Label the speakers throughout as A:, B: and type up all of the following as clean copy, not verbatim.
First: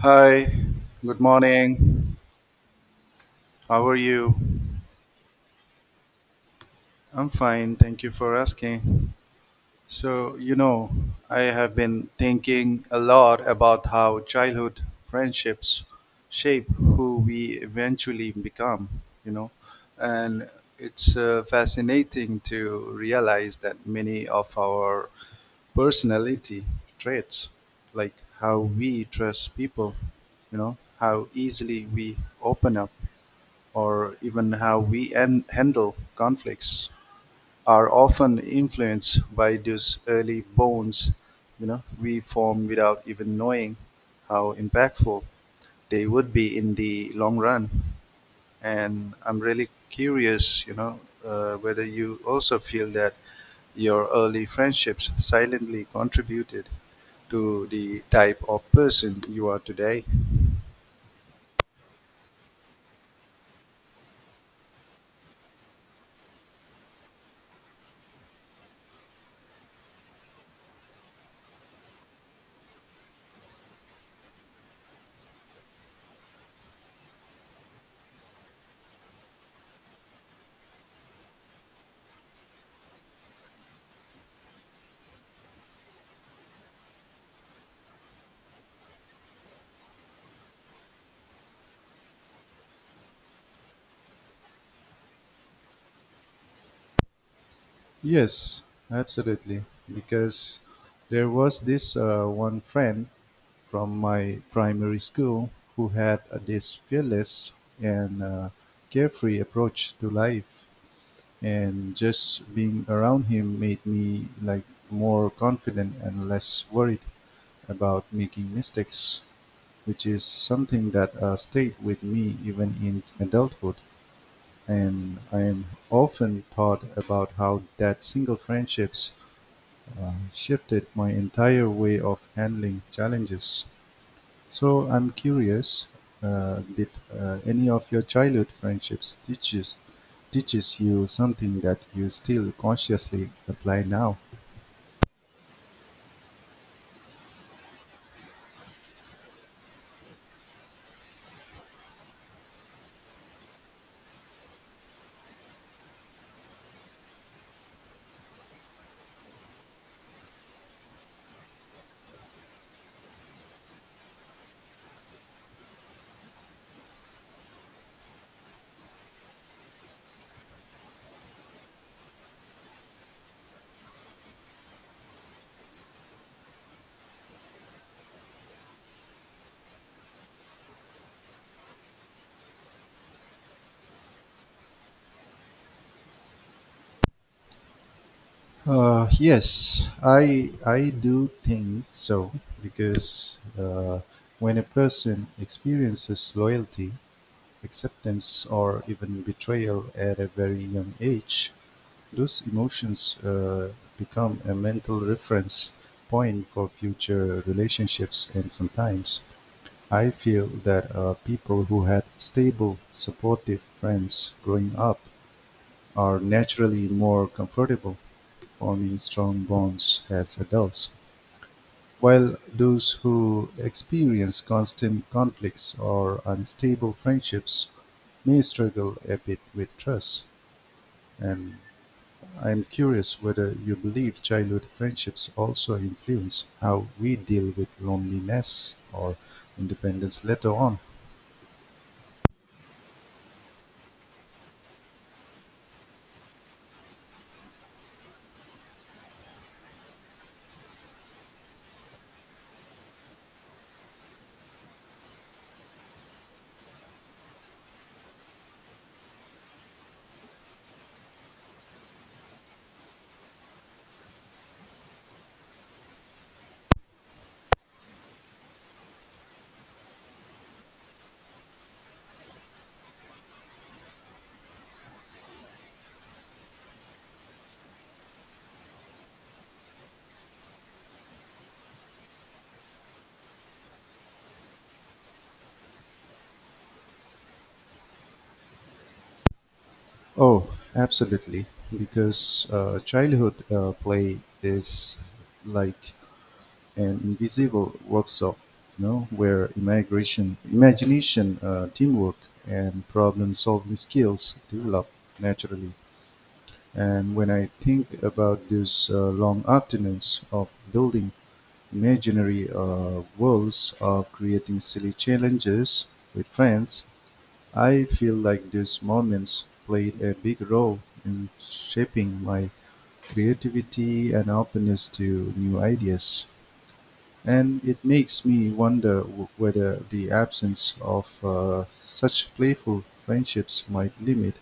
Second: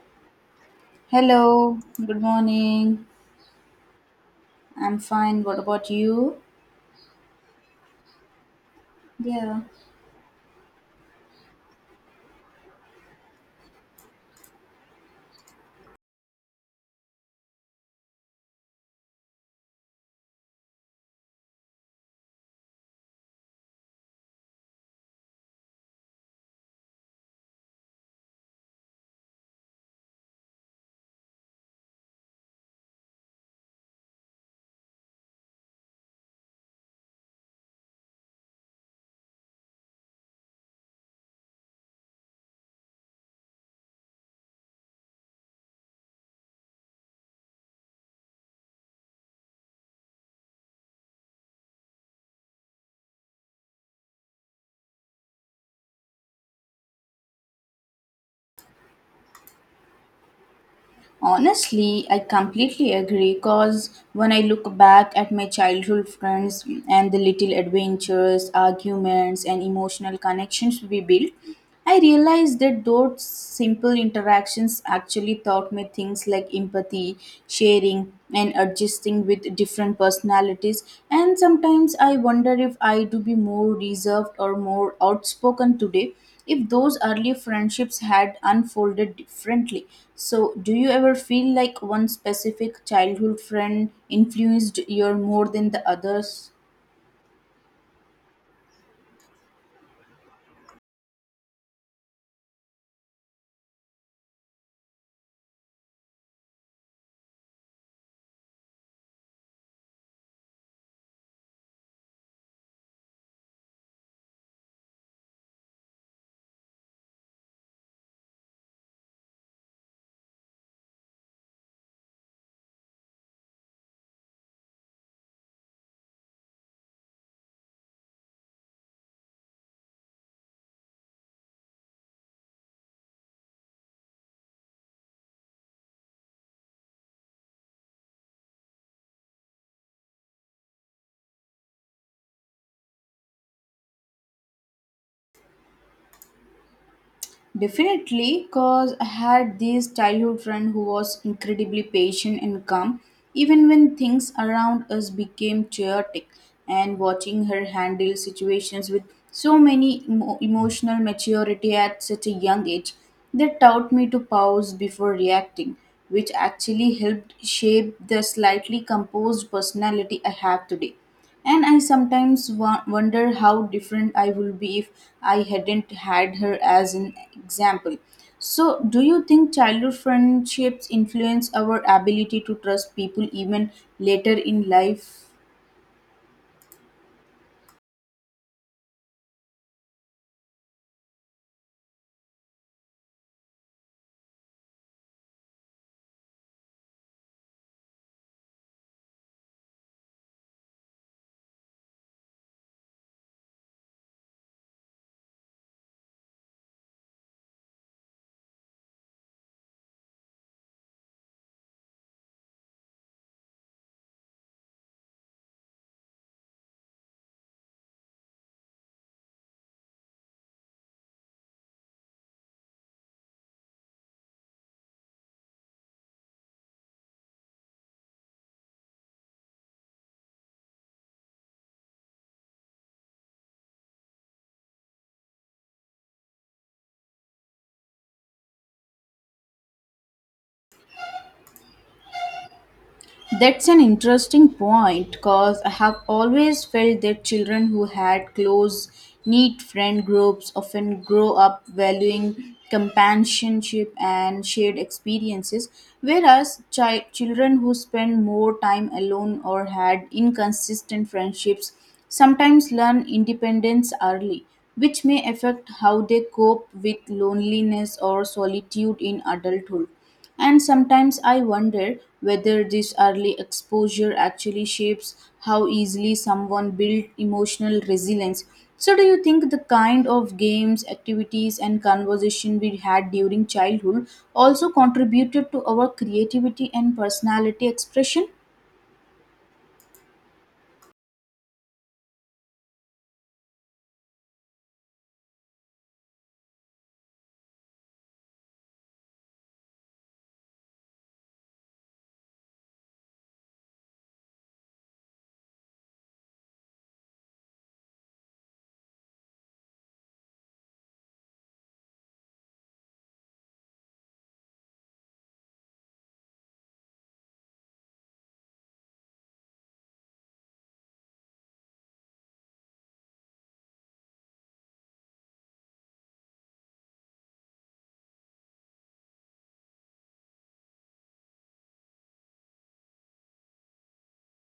A: Hi, good
B: Hello,
A: morning.
B: good morning.
A: How are you?
B: I'm fine. What about you?
A: I'm fine, thank you for asking.
B: Yeah.
A: So, I have been thinking a lot about how childhood friendships shape who we eventually become, you know, and it's fascinating to realize that many of our personality traits, like how we trust people, how easily we open up or even how we handle conflicts are often influenced by those early bonds we form without even knowing how impactful they would be in the long run. And I'm really curious, whether you also feel that your early friendships silently contributed to the type of person you are today.
B: Honestly, I completely agree because when I look back at my childhood friends and the little adventures, arguments, and emotional connections we built, I realize that those simple interactions actually taught me things like empathy, sharing, and adjusting with different personalities. And sometimes I wonder if I do be more reserved or more outspoken today if those early friendships had unfolded differently. So, do you ever feel like one specific childhood friend influenced you more than the others?
A: Yes, absolutely. Because there was this one friend from my primary school who had this fearless and carefree approach to life, and just being around him made me like more confident and less worried about making mistakes, which is something that stayed with me even in adulthood. And I am often thought about how that single friendships shifted my entire way of handling challenges. So I'm curious, did any of your childhood friendships teaches you something that you still consciously apply now?
B: Definitely, because I had this childhood friend who was incredibly patient and calm, even when things around us became chaotic. And watching her handle situations with so many emotional maturity at such a young age, that taught me to pause before reacting, which actually helped shape the slightly composed personality I have today. And I sometimes wonder how different I would be if I hadn't had her as an example. So, do you think childhood friendships influence our ability to trust people even later in life?
A: Yes, I do think so because when a person experiences loyalty, acceptance, or even betrayal at a very young age, those emotions become a mental reference point for future relationships, and sometimes I feel that people who had stable, supportive friends growing up are naturally more comfortable forming strong bonds as adults, while those who experience constant conflicts or unstable friendships may struggle a bit with trust. And I am curious whether you believe childhood friendships also influence how we deal with loneliness or independence later on.
B: That's an interesting point because I have always felt that children who had close, neat friend groups often grow up valuing companionship and shared experiences, whereas children who spend more time alone or had inconsistent friendships sometimes learn independence early, which may affect how they cope with loneliness or solitude in adulthood. And sometimes I wonder whether this early exposure actually shapes how easily someone builds emotional resilience. So, do you think the kind of games, activities, and conversation we had during childhood also contributed to our creativity and personality expression?
A: Oh, absolutely. Because childhood play is like an invisible workshop, where imagination, teamwork, and problem-solving skills develop naturally. And when I think about those long afternoons of building imaginary worlds, of creating silly challenges with friends, I feel like these moments played a big role in shaping my creativity and openness to new ideas. And it makes me wonder whether the absence of such playful friendships might limit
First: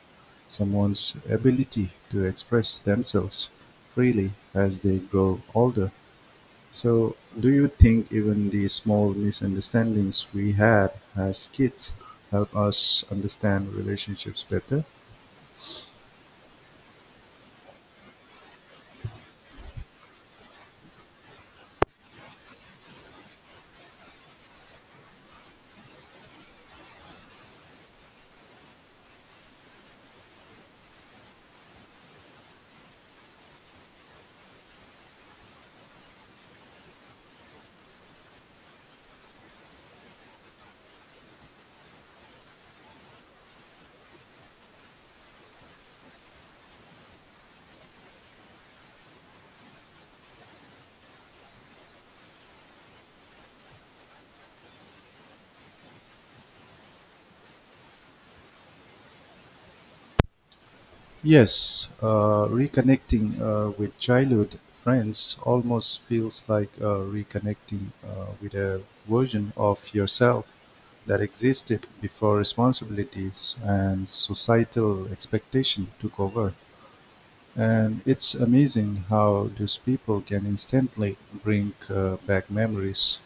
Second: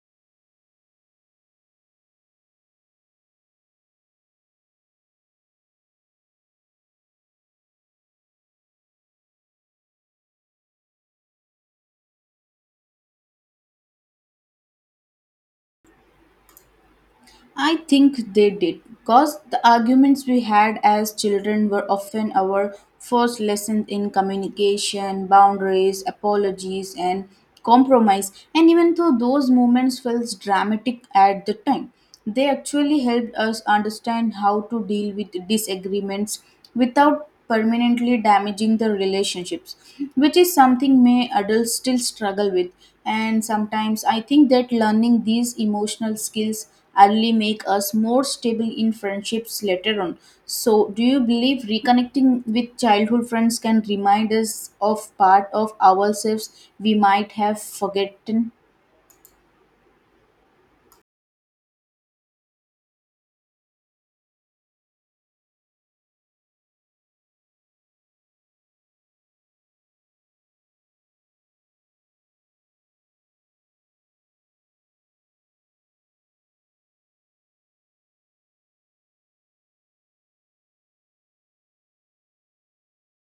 A: someone's ability to express themselves freely as they grow older. So, do you think even the small misunderstandings we had as kids help us understand relationships better?
B: I think they did, because the arguments we had as children were often our first lessons in communication, boundaries, apologies, and compromise. And even though those moments felt dramatic at the time, they actually helped us understand how to deal with disagreements without permanently damaging the relationships, which is something may adults still struggle with. And sometimes I think that learning these emotional skills early make us more stable in friendships later on. So, do you believe reconnecting with childhood friends can remind us of part of ourselves we might have forgotten?
A: Yes, reconnecting with childhood friends almost feels like reconnecting with a version of yourself that existed before responsibilities and societal expectation took over. And it's amazing how these people can instantly bring back memories,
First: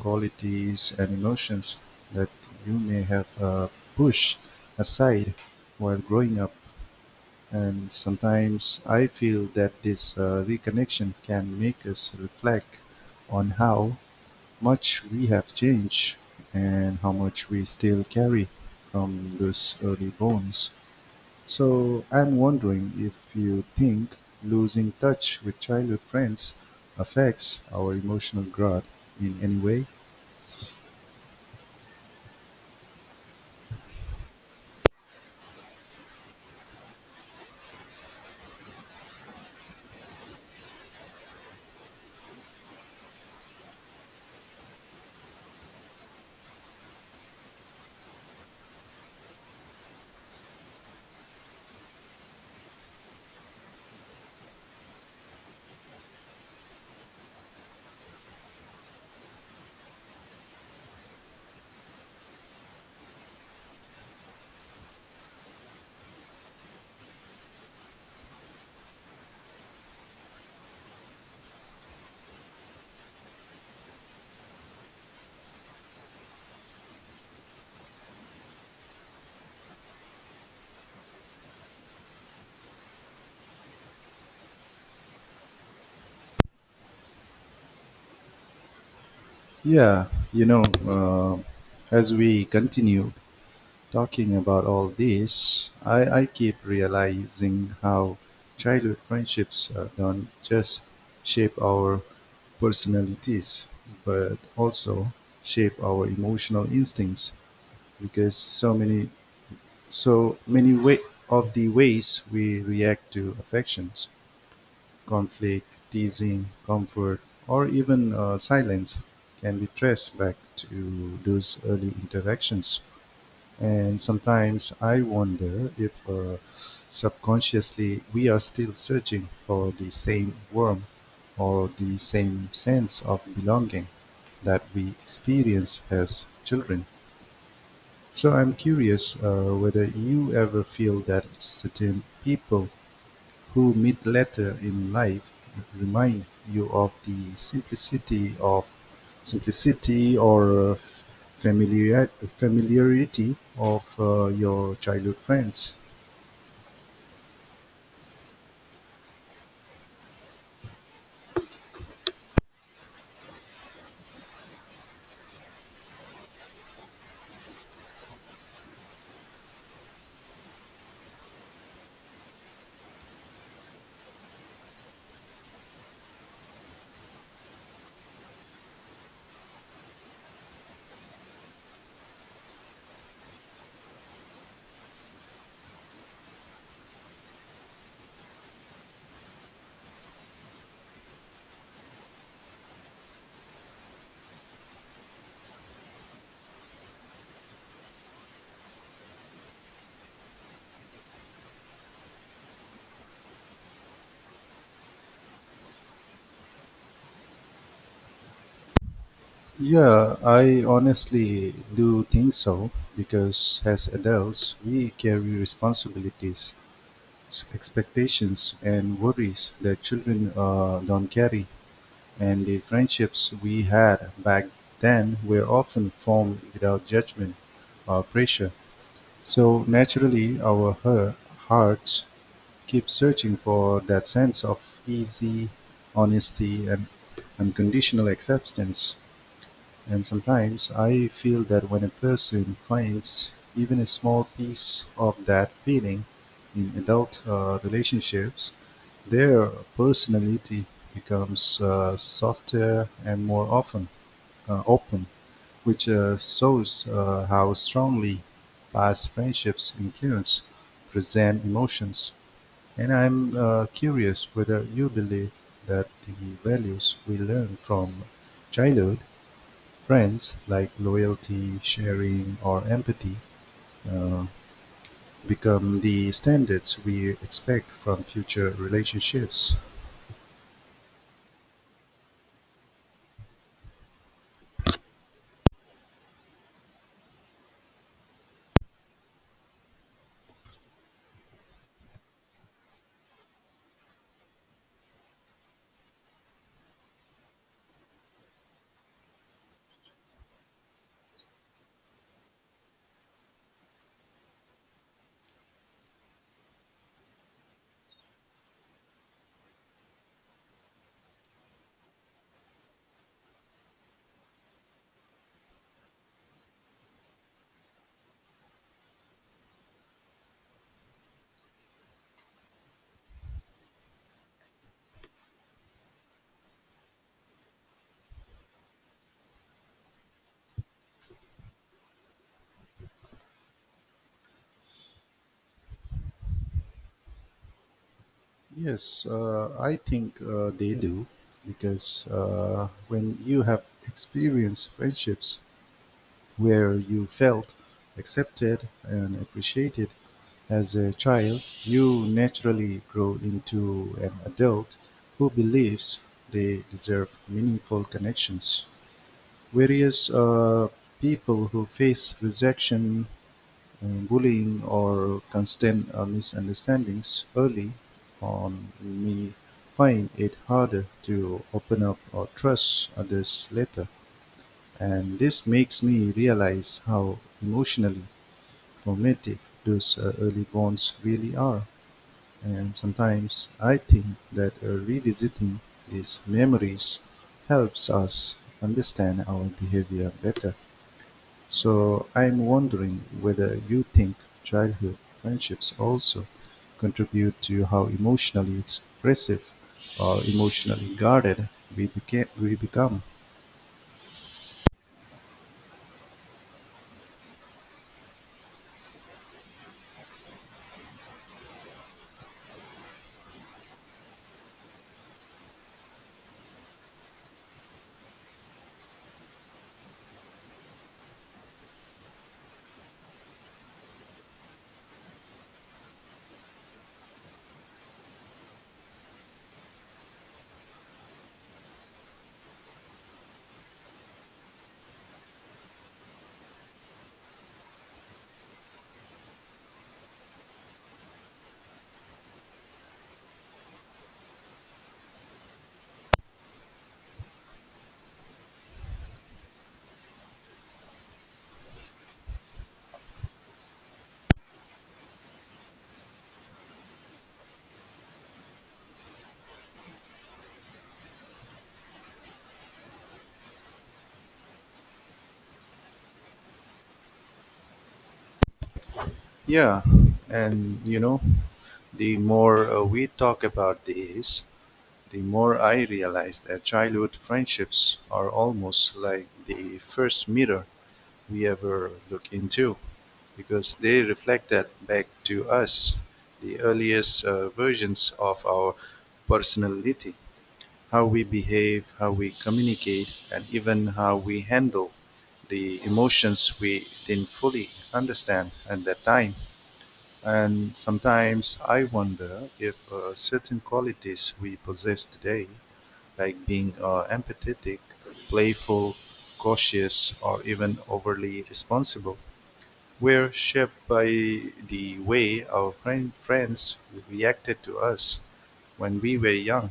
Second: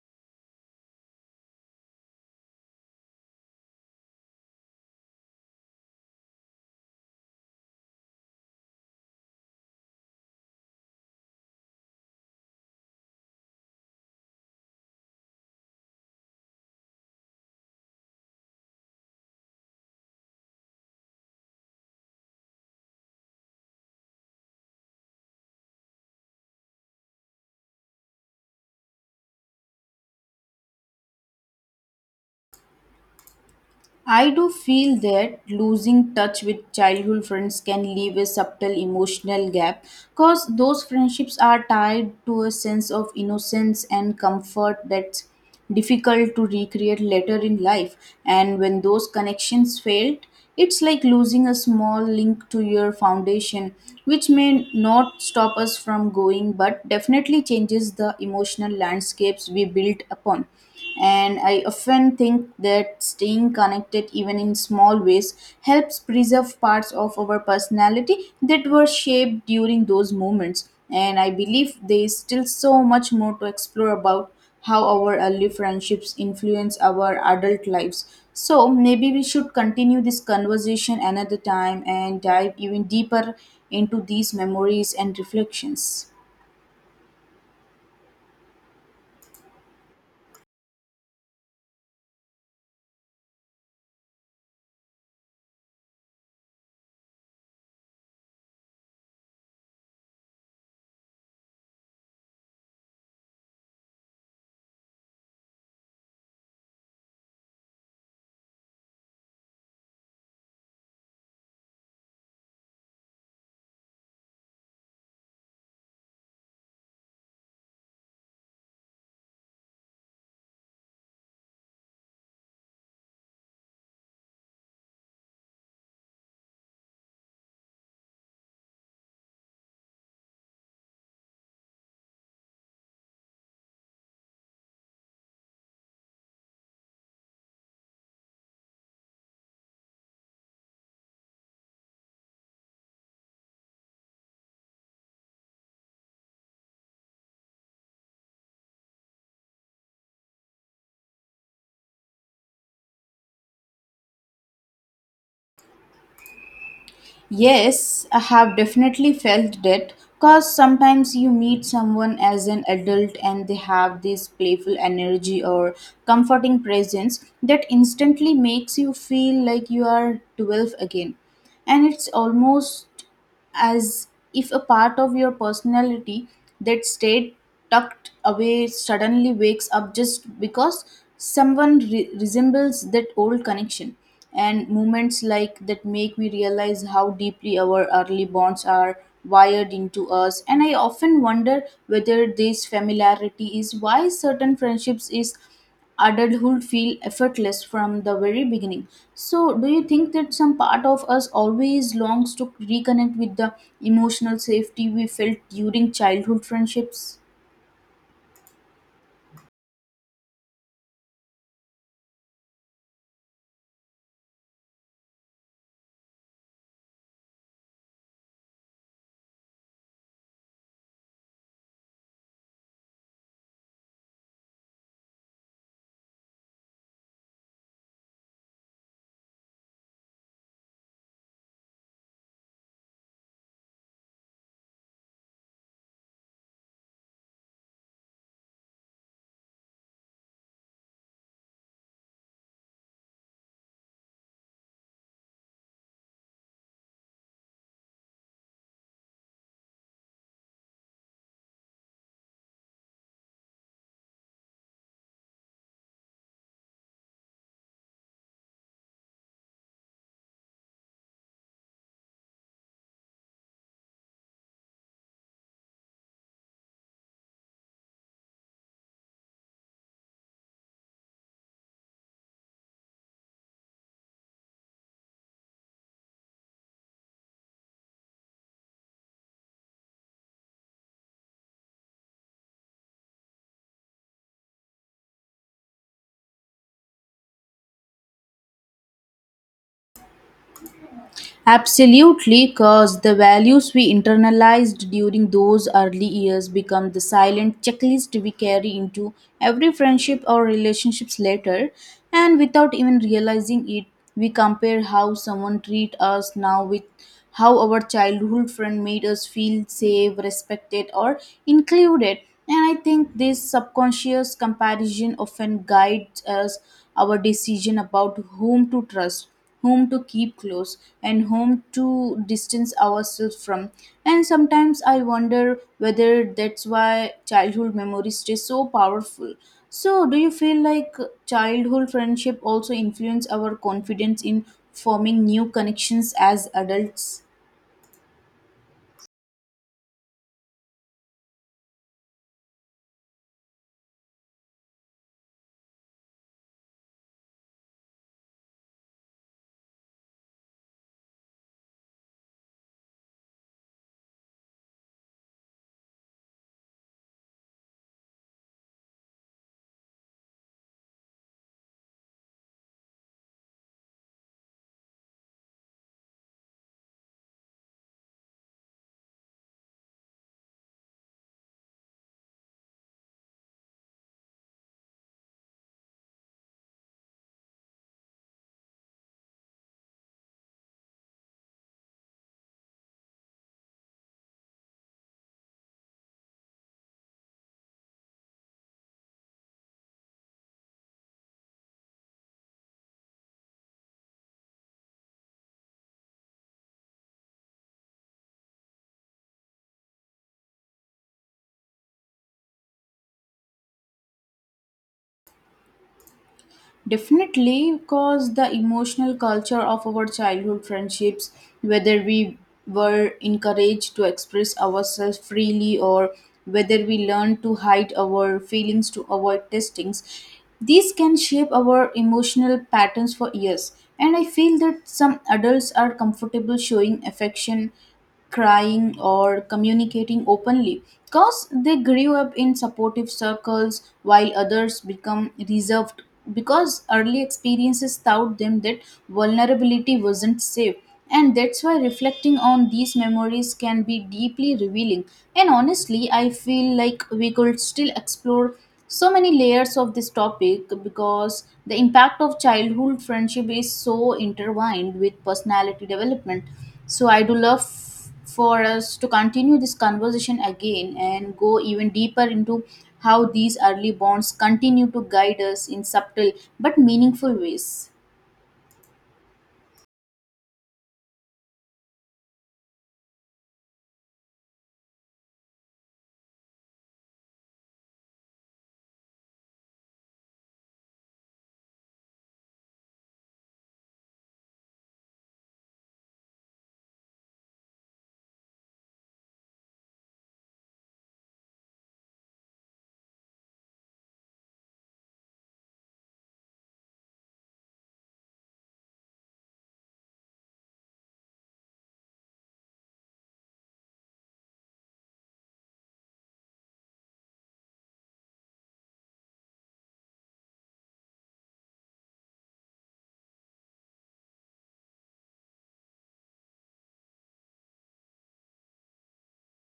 A: qualities, and emotions that you may have pushed aside while growing up. And sometimes I feel that this reconnection can make us reflect on how much we have changed and how much we still carry from those early bonds. So I'm wondering if you think losing touch with childhood friends affects our emotional growth in any way?
B: I do feel that losing touch with childhood friends can leave a subtle emotional gap because those friendships are tied to a sense of innocence and comfort that's difficult to recreate later in life. And when those connections fail, it's like losing a small link to your foundation, which may not stop us from going but definitely changes the emotional landscapes we build upon. And I often think that staying connected even in small ways helps preserve parts of our personality that were shaped during those moments. And I believe there is still so much more to explore about how our early friendships influence our adult lives, so maybe we should continue this conversation another time and dive even deeper into these memories and reflections.
A: Yeah, you know, uh, as we continue talking about all this, I keep realizing how childhood friendships don't just shape our personalities, but also shape our emotional instincts, because so many So many way of the ways we react to affections, conflict, teasing, comfort, or even silence, can be traced back to those early interactions. And sometimes I wonder if subconsciously we are still searching for the same warmth or the same sense of belonging that we experience as children. So I'm curious whether you ever feel that certain people who meet later in life remind you of the simplicity or familiar, familiarity of your childhood friends.
B: Yes, I have definitely felt that because sometimes you meet someone as an adult and they have this playful energy or comforting presence that instantly makes you feel like you are 12 again. And it's almost as if a part of your personality that stayed tucked away suddenly wakes up just because someone resembles that old connection, and moments like that make me realize how deeply our early bonds are wired into us. And I often wonder whether this familiarity is why certain friendships is adulthood feel effortless from the very beginning. So, do you think that some part of us always longs to reconnect with the emotional safety we felt during childhood friendships?
A: Yeah, I honestly do think so because as adults, we carry responsibilities, expectations, and worries that children don't carry. And the friendships we had back then were often formed without judgment or pressure. So naturally, our hearts keep searching for that sense of easy honesty and unconditional acceptance. And sometimes I feel that when a person finds even a small piece of that feeling in adult relationships, their personality becomes softer and more often open, which shows how strongly past friendships influence present emotions. And I'm curious whether you believe that the values we learn from childhood friends, like loyalty, sharing, or empathy, uh, become the standards we expect from future relationships.
B: Absolutely, because the values we internalized during those early years become the silent checklist we carry into every friendship or relationships later, and without even realizing it, we compare how someone treats us now with how our childhood friend made us feel safe, respected, or included. And I think this subconscious comparison often guides us our decision about whom to trust, whom to keep close, and whom to distance ourselves from. And sometimes I wonder whether that's why childhood memories stay so powerful. So, do you feel like childhood friendship also influence our confidence in forming new connections as adults?
A: Yes, I think they do because when you have experienced friendships where you felt accepted and appreciated as a child, you naturally grow into an adult who believes they deserve meaningful connections. Various people who face rejection, bullying, or constant misunderstandings early on may find it harder to open up or trust others later, and this makes me realize how emotionally formative those early bonds really are. And sometimes I think that revisiting these memories helps us understand our behavior better. So I'm wondering whether you think childhood friendships also contribute to how emotionally expressive or emotionally guarded we become.
B: Definitely, because the emotional culture of our childhood friendships, whether we were encouraged to express ourselves freely or whether we learned to hide our feelings to avoid testings, these can shape our emotional patterns for years. And I feel that some adults are comfortable showing affection, crying or communicating openly because they grew up in supportive circles, while others become reserved because early experiences taught them that vulnerability wasn't safe. And that's why reflecting on these memories can be deeply revealing. And honestly, I feel like we could still explore so many layers of this topic because the impact of childhood friendship is so intertwined with personality development, so I do love for us to continue this conversation again and go even deeper into how these early bonds continue to guide us in subtle but meaningful ways.
A: Yeah, and you know, the more we talk about this, the more I realize that childhood friendships are almost like the first mirror we ever look into, because they reflect that back to us, the earliest versions of our personality, how we behave, how we communicate, and even how we handle the emotions we didn't fully understand at that time. And sometimes I wonder if certain qualities we possess today, like being empathetic, playful, cautious, or even overly responsible, we're shaped by the way our friends reacted to us when we were young.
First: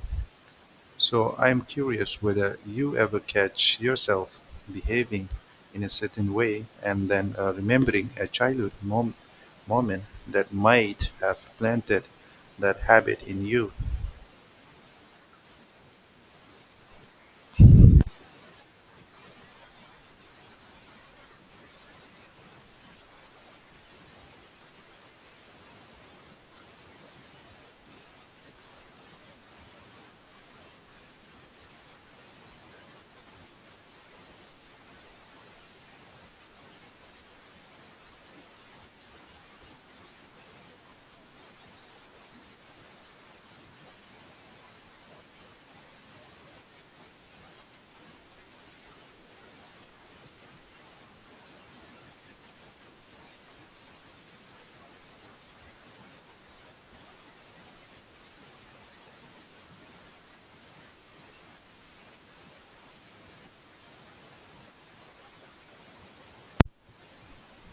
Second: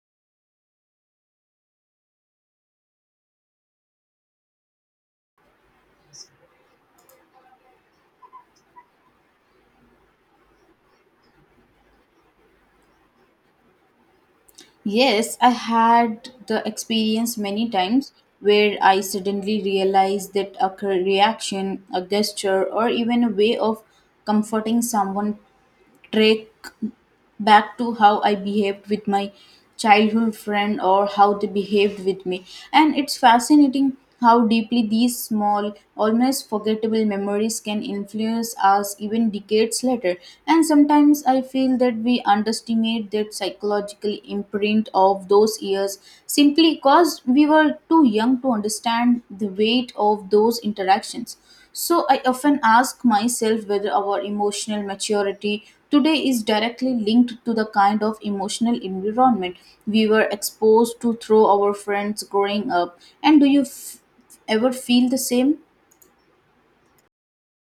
A: So I'm curious whether you ever catch yourself behaving in a certain way and then remembering a childhood moment that might have planted that habit in you.
B: Yes, I had the experience many times where I suddenly realized that a reaction, a gesture, or even a way of comforting someone trick back to how I behaved with my childhood friend or how they behaved with me. And it's fascinating how deeply these small, almost forgettable memories can influence us even decades later. And sometimes I feel that we underestimate that psychological imprint of those years simply because we were too young to understand the weight of those interactions. So I often ask myself whether our emotional maturity today is directly linked to the kind of emotional environment we were exposed to through our friends growing up. And do you ever feel the same?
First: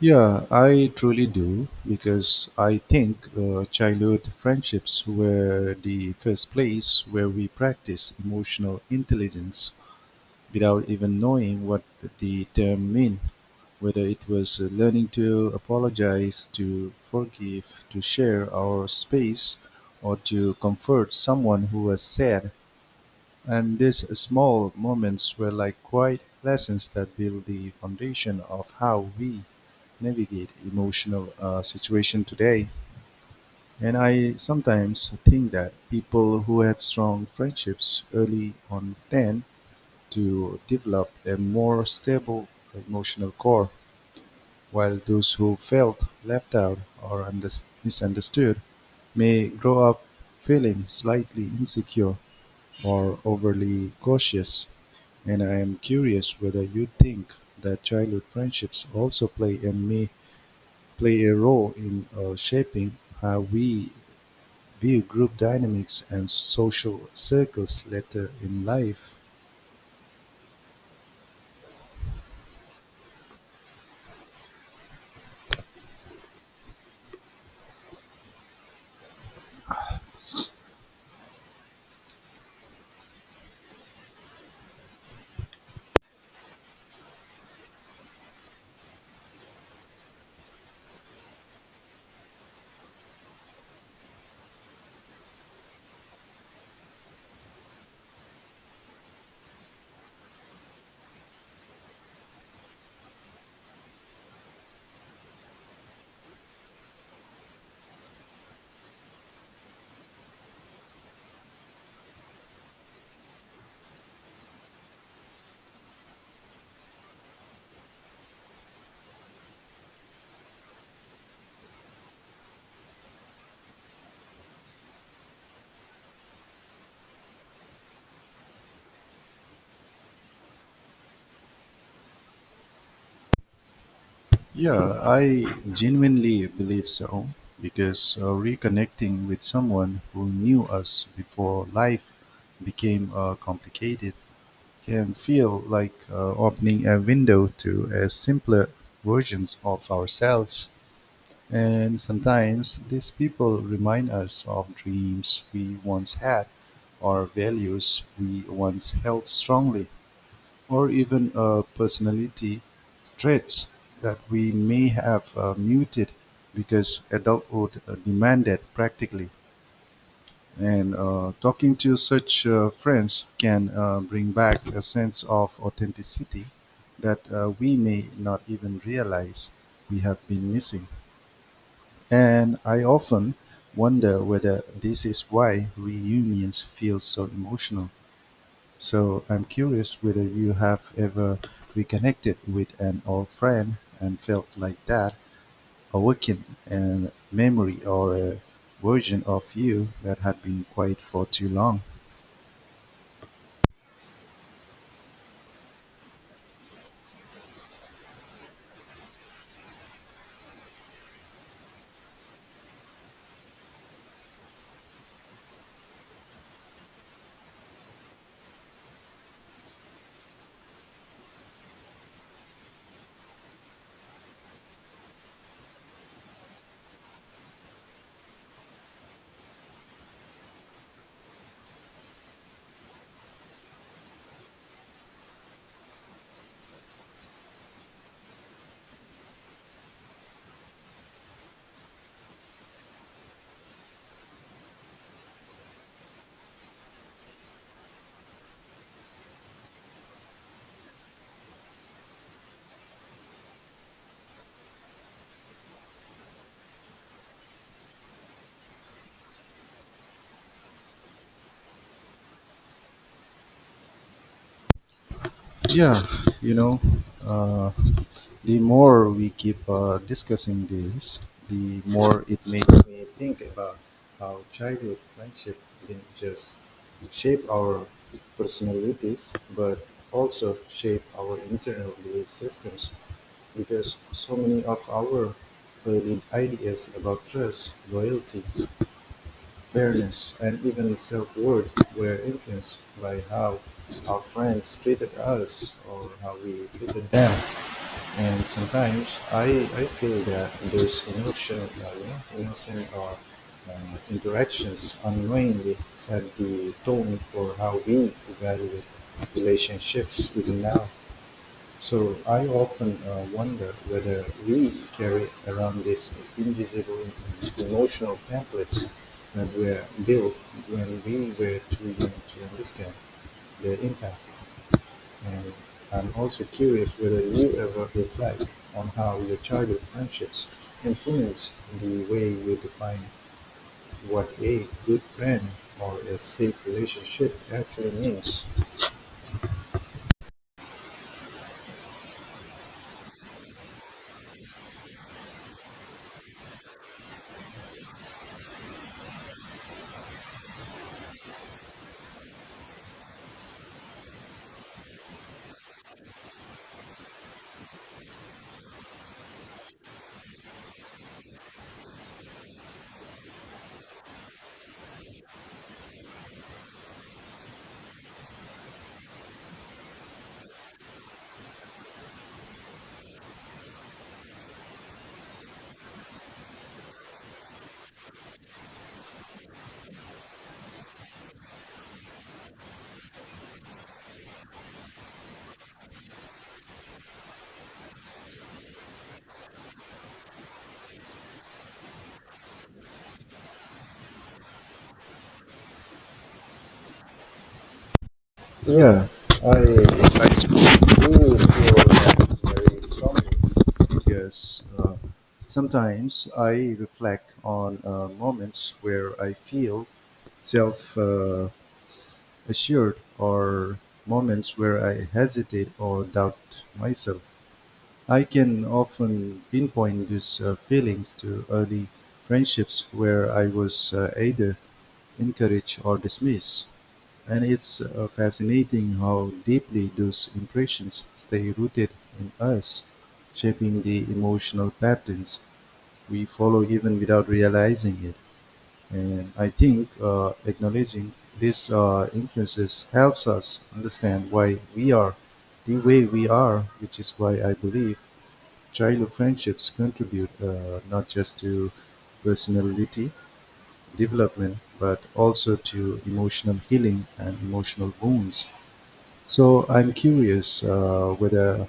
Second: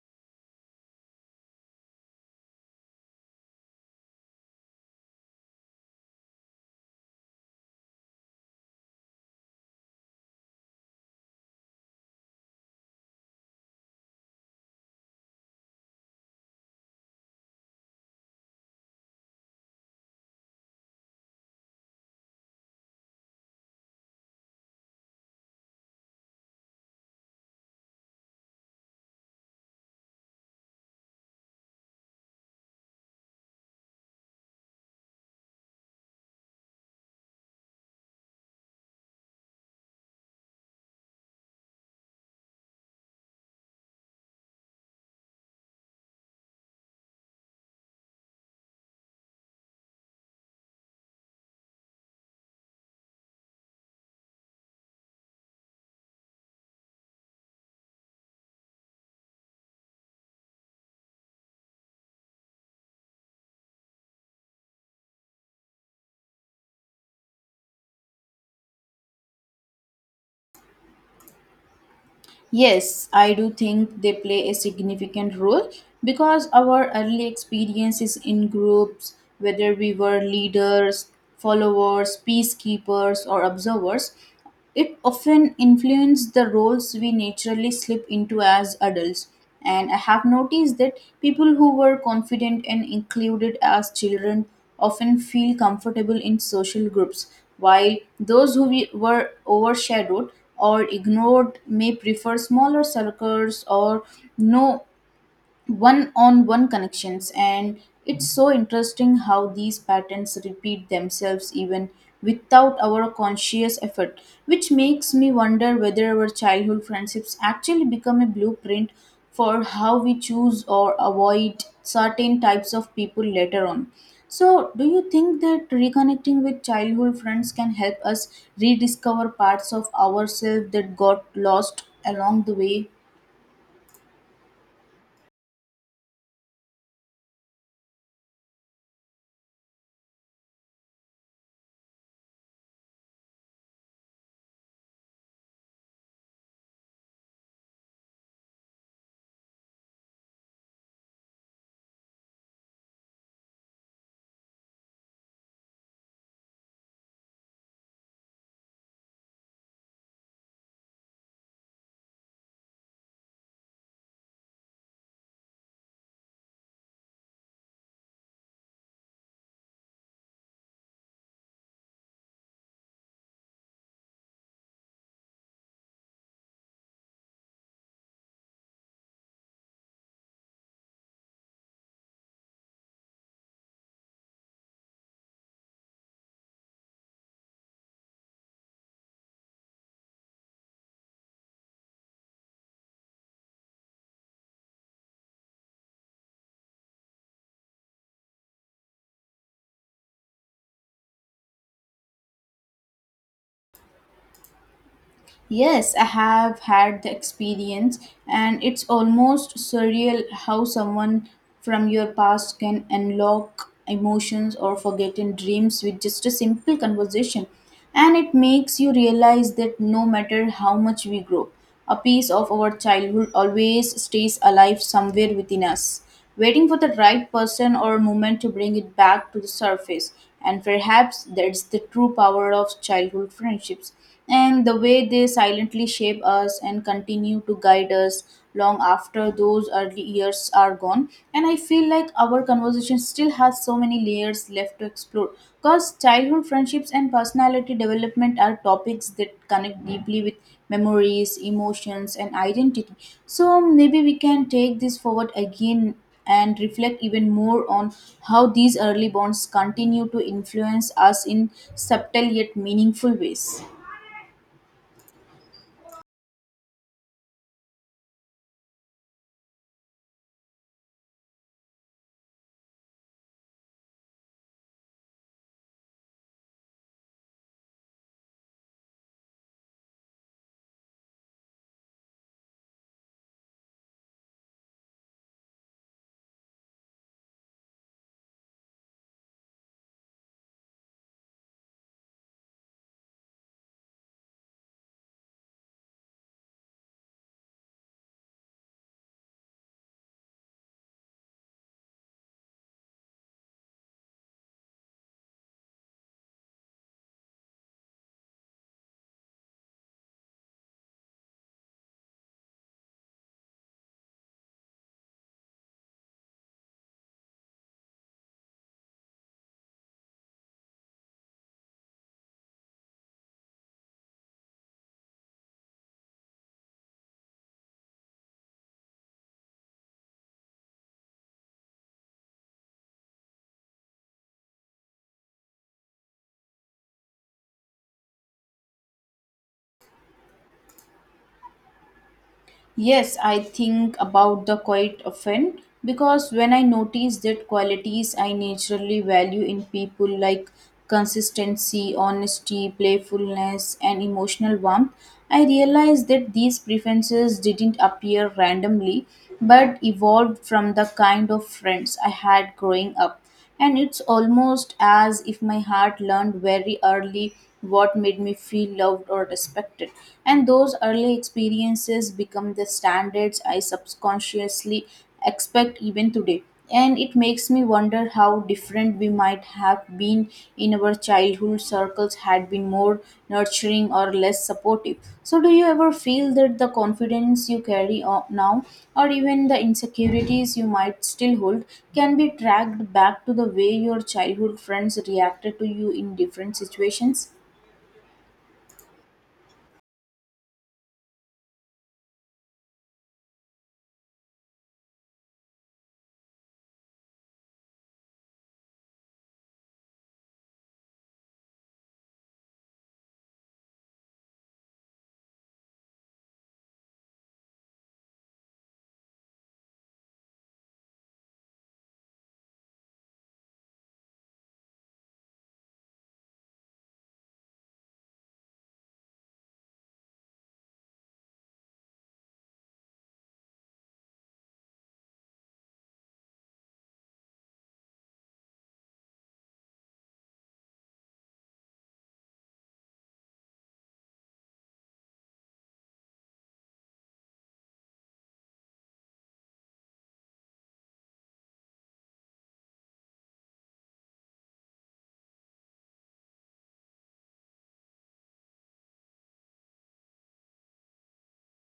A: Yeah, I truly do because I think childhood friendships were the first place where we practice emotional intelligence without even knowing what the term meant, whether it was learning to apologize, to forgive, to share our space, or to comfort someone who was sad. And these small moments were like quiet lessons that build the foundation of how we navigate emotional situation today. And I sometimes think that people who had strong friendships early on then to develop a more stable emotional core, while those who felt left out or misunderstood may grow up feeling slightly insecure or overly cautious. And I am curious whether you think that childhood friendships also play a role in shaping how we view group dynamics and social circles later in life.
B: Yes, I do think they play a significant role because our early experiences in groups, whether we were leaders, followers, peacekeepers, or observers, it often influences the roles we naturally slip into as adults. And I have noticed that people who were confident and included as children often feel comfortable in social groups, while those who were overshadowed or ignored may prefer smaller circles or no one on one connections. And it's so interesting how these patterns repeat themselves even without our conscious effort, which makes me wonder whether our childhood friendships actually become a blueprint for how we choose or avoid certain types of people later on. So, do you think that reconnecting with childhood friends can help us rediscover parts of ourselves that got lost along the way?
A: Yeah, I genuinely believe so because reconnecting with someone who knew us before life became complicated can feel like opening a window to a simpler versions of ourselves. And sometimes these people remind us of dreams we once had or values we once held strongly or even personality traits that we may have muted because adulthood demanded practically. And talking to such friends can bring back a sense of authenticity that we may not even realize we have been missing. And I often wonder whether this is why reunions feel so emotional. So I'm curious whether you have ever reconnected with an old friend and felt like that awakened a memory or a version of you that had been quiet for too long.
B: Yes, I have had the experience, and it's almost surreal how someone from your past can unlock emotions or forgotten dreams with just a simple conversation. And it makes you realize that no matter how much we grow, a piece of our childhood always stays alive somewhere within us waiting for the right person or moment to bring it back to the surface. And perhaps that's the true power of childhood friendships and the way they silently shape us and continue to guide us long after those early years are gone. And I feel like our conversation still has so many layers left to explore because childhood friendships and personality development are topics that connect deeply with memories, emotions, and identity. So maybe we can take this forward again and reflect even more on how these early bonds continue to influence us in subtle yet meaningful ways.
A: Yeah, you know, uh, the more we keep discussing this, the more it makes me think about how childhood friendship didn't just shape our personalities, but also shape our internal belief systems, because so many of our early ideas about trust, loyalty, fairness, and even self-worth were influenced by how our friends treated us or how we treated them. And sometimes I feel that those emotional, innocent or uh, interactions unknowingly set the tone for how we evaluate relationships even now. So I often wonder whether we carry around these invisible emotional templates that were built when we were too young to understand their impact. And I'm also curious whether you ever reflect on how your childhood friendships influence the way you define what a good friend or a safe relationship actually means.
B: Yes, I think about the quite often because when I notice that qualities I naturally value in people like consistency, honesty, playfulness, and emotional warmth, I realize that these preferences didn't appear randomly but evolved from the kind of friends I had growing up. And it's almost as if my heart learned very early what made me feel loved or respected. And those early experiences become the standards I subconsciously expect even today. And it makes me wonder how different we might have been in our childhood circles had been more nurturing or less supportive. So, do you ever feel that the confidence you carry now, or even the insecurities you might still hold, can be tracked back to the way your childhood friends reacted to you in different situations?
A: Yeah, I do high school. Do feel that very strongly because sometimes I reflect on moments where I feel self assured or moments where I hesitate or doubt myself. I can often pinpoint these feelings to early friendships where I was either encouraged or dismissed. And it's fascinating how deeply those impressions stay rooted in us, shaping the emotional patterns we follow even without realizing it. And I think acknowledging these influences helps us understand why we are the way we are, which is why I believe childhood friendships contribute not just to personality development but also to emotional healing and emotional wounds. So I'm curious whether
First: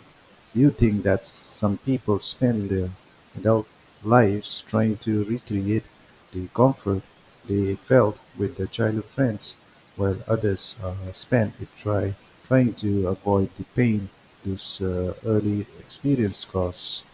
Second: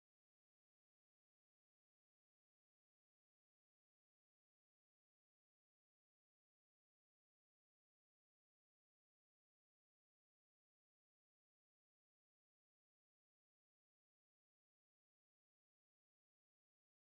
A: you think that some people spend their adult lives trying to recreate the comfort they felt with their childhood friends, while others spend it trying to avoid the pain those early experience caused.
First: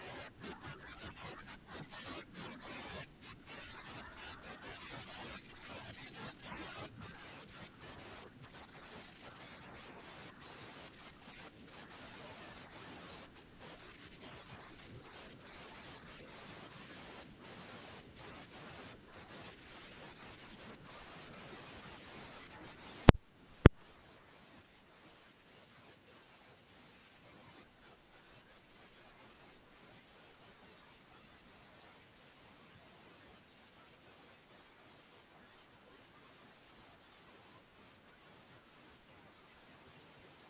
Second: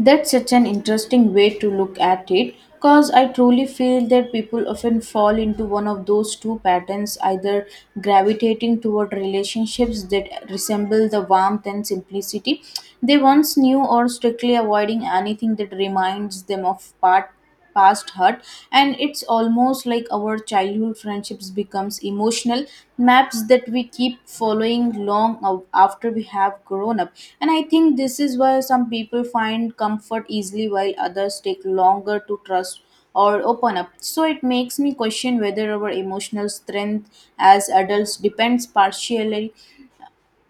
B: That's such an interesting way to look at it because I truly feel that people often fall into one of those two patterns, either gravitating toward relationships that resemble the warmth and simplicity they once knew, or strictly avoiding anything that reminds them of part past hurt. And it's almost like our childhood friendships becomes emotional maps that we keep following long after we have grown up. And I think this is why some people find comfort easily while others take longer to trust or open up. So it makes me question whether our emotional strength as adults depends partially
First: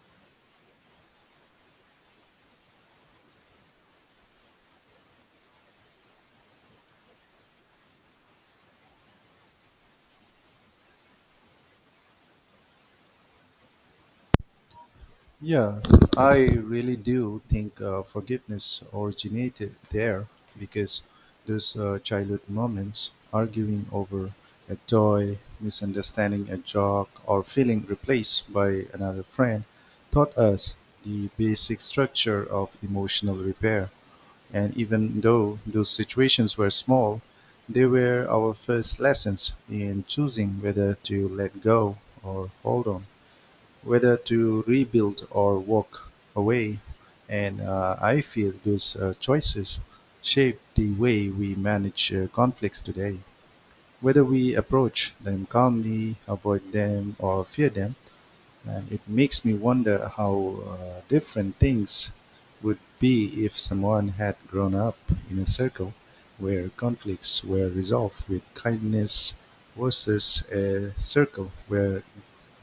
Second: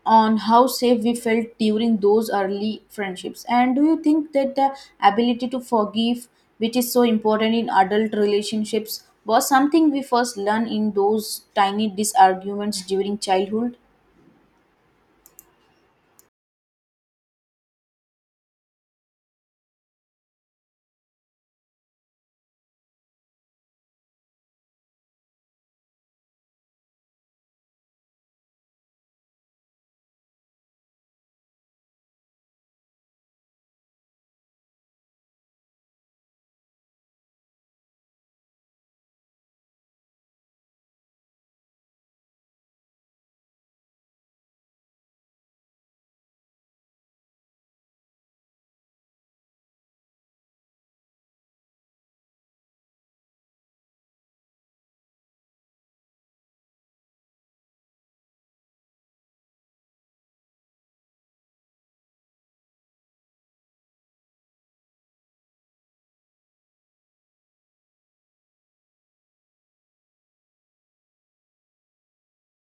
B: on how safe we felt during those early friendships. And do you think that the ability to forgive, which is so important in adult relationships, was something we first learned in those tiny disarguments during childhood?
A: Yeah, I really do think forgiveness originated there because those childhood moments, arguing over a toy, misunderstanding a joke, or feeling replaced by another friend, taught us the basic structure of emotional repair. And even though those situations were small, they were our first lessons in choosing whether to let go or hold on, whether to rebuild or walk away, and I feel those choices shape the way we manage conflicts today, whether we approach them calmly, avoid them, or fear them. And it makes me wonder how different things would be if someone had grown up in a circle where conflicts were resolved with kindness versus a circle where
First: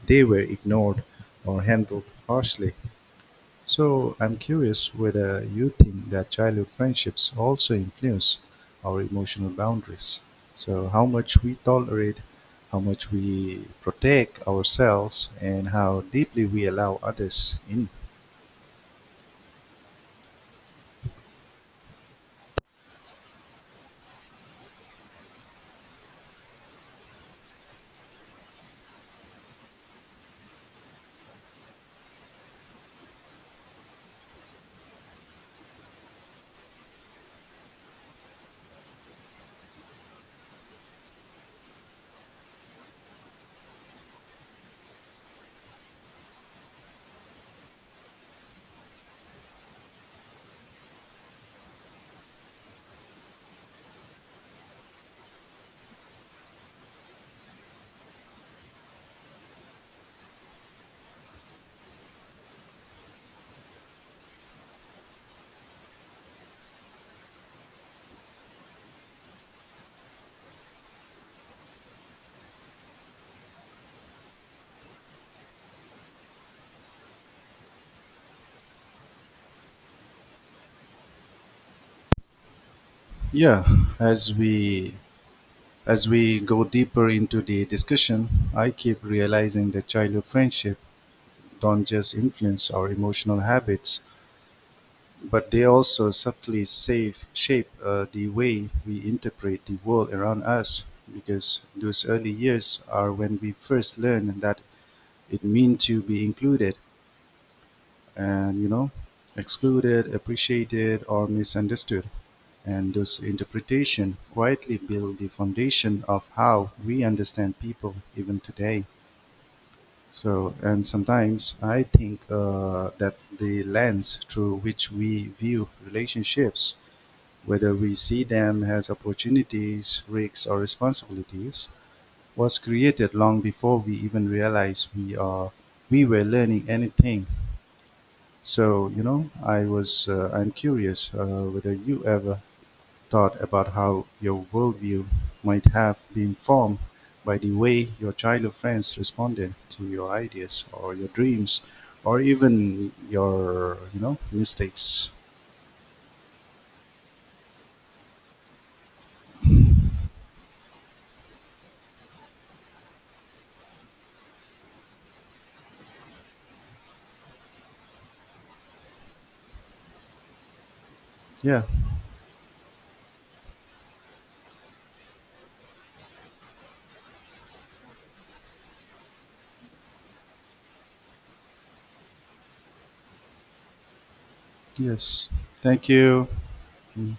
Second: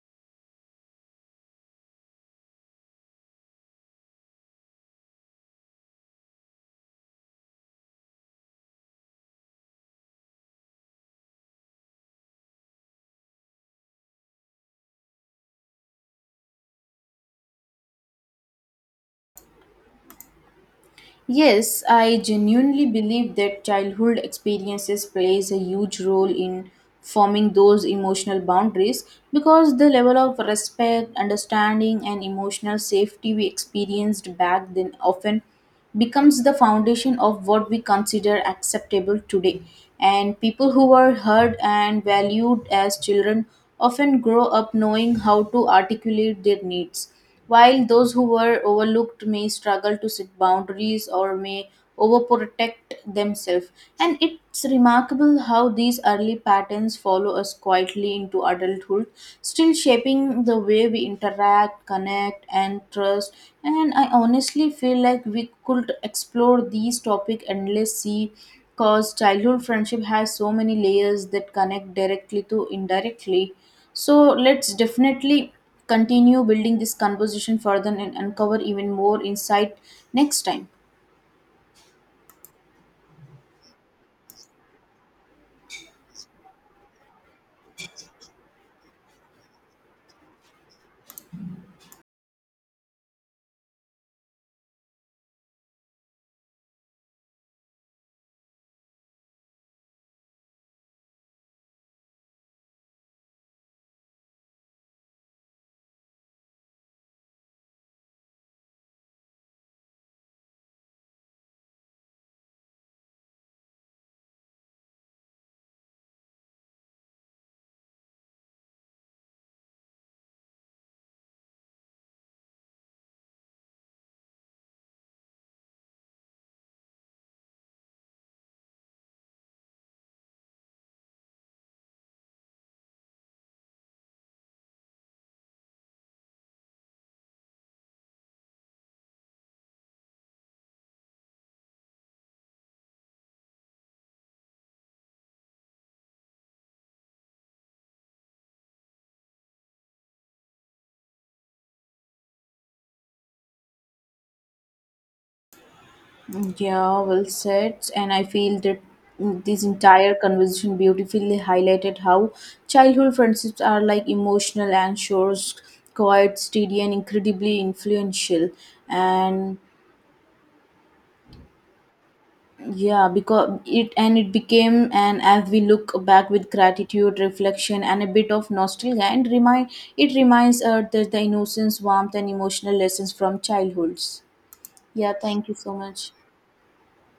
A: they were ignored or handled harshly. So I'm curious whether you think that childhood friendships also influence our emotional boundaries, so how much we tolerate, how much we protect ourselves, and how deeply we allow others in.
B: Yes, I genuinely believe that childhood experiences plays a huge role in forming those emotional boundaries because the level of respect, understanding and emotional safety we experienced back then often becomes the foundation of what we consider acceptable today. And people who were heard and valued as children often grow up knowing how to articulate their needs, while those who were overlooked may struggle to set boundaries or may overprotect themselves. And it's remarkable how these early patterns follow us quietly into adulthood, still shaping the way we interact, connect, and trust. And I honestly feel like we could explore these topics endlessly because childhood friendship has so many layers that connect directly to indirectly, so let's definitely continue building this conversation further and uncover even more insight next time.
A: Yeah, as we as we go deeper into the discussion, I keep realizing that childhood friendship don't just influence our emotional habits, but they also subtly shape the way we interpret the world around us, because those early years are when we first learn that it means to be included and, excluded, appreciated, or misunderstood. And those interpretation quietly build the foundation of how we understand people even today. And sometimes I think that the lens through which we view relationships, whether we see them as opportunities, risks, or responsibilities, was created long before we even realized we were learning anything. So I'm curious whether you ever thought about how your worldview might have been formed by the way your childhood friends responded to your ideas or your dreams or even your mistakes.
B: Yeah, well said. And I feel that this entire conversation beautifully highlighted how childhood friendships are like emotional and shores, quiet, steady, and incredibly influential. And
A: Yeah.
B: yeah, because it and it became and as we look back with gratitude, reflection, and a bit of nostalgia, and remind it reminds us that the innocence, warmth, and emotional lessons from childhoods. Yeah,
A: Yes.
B: thank you so
A: Thank
B: much.
A: you. Mhm.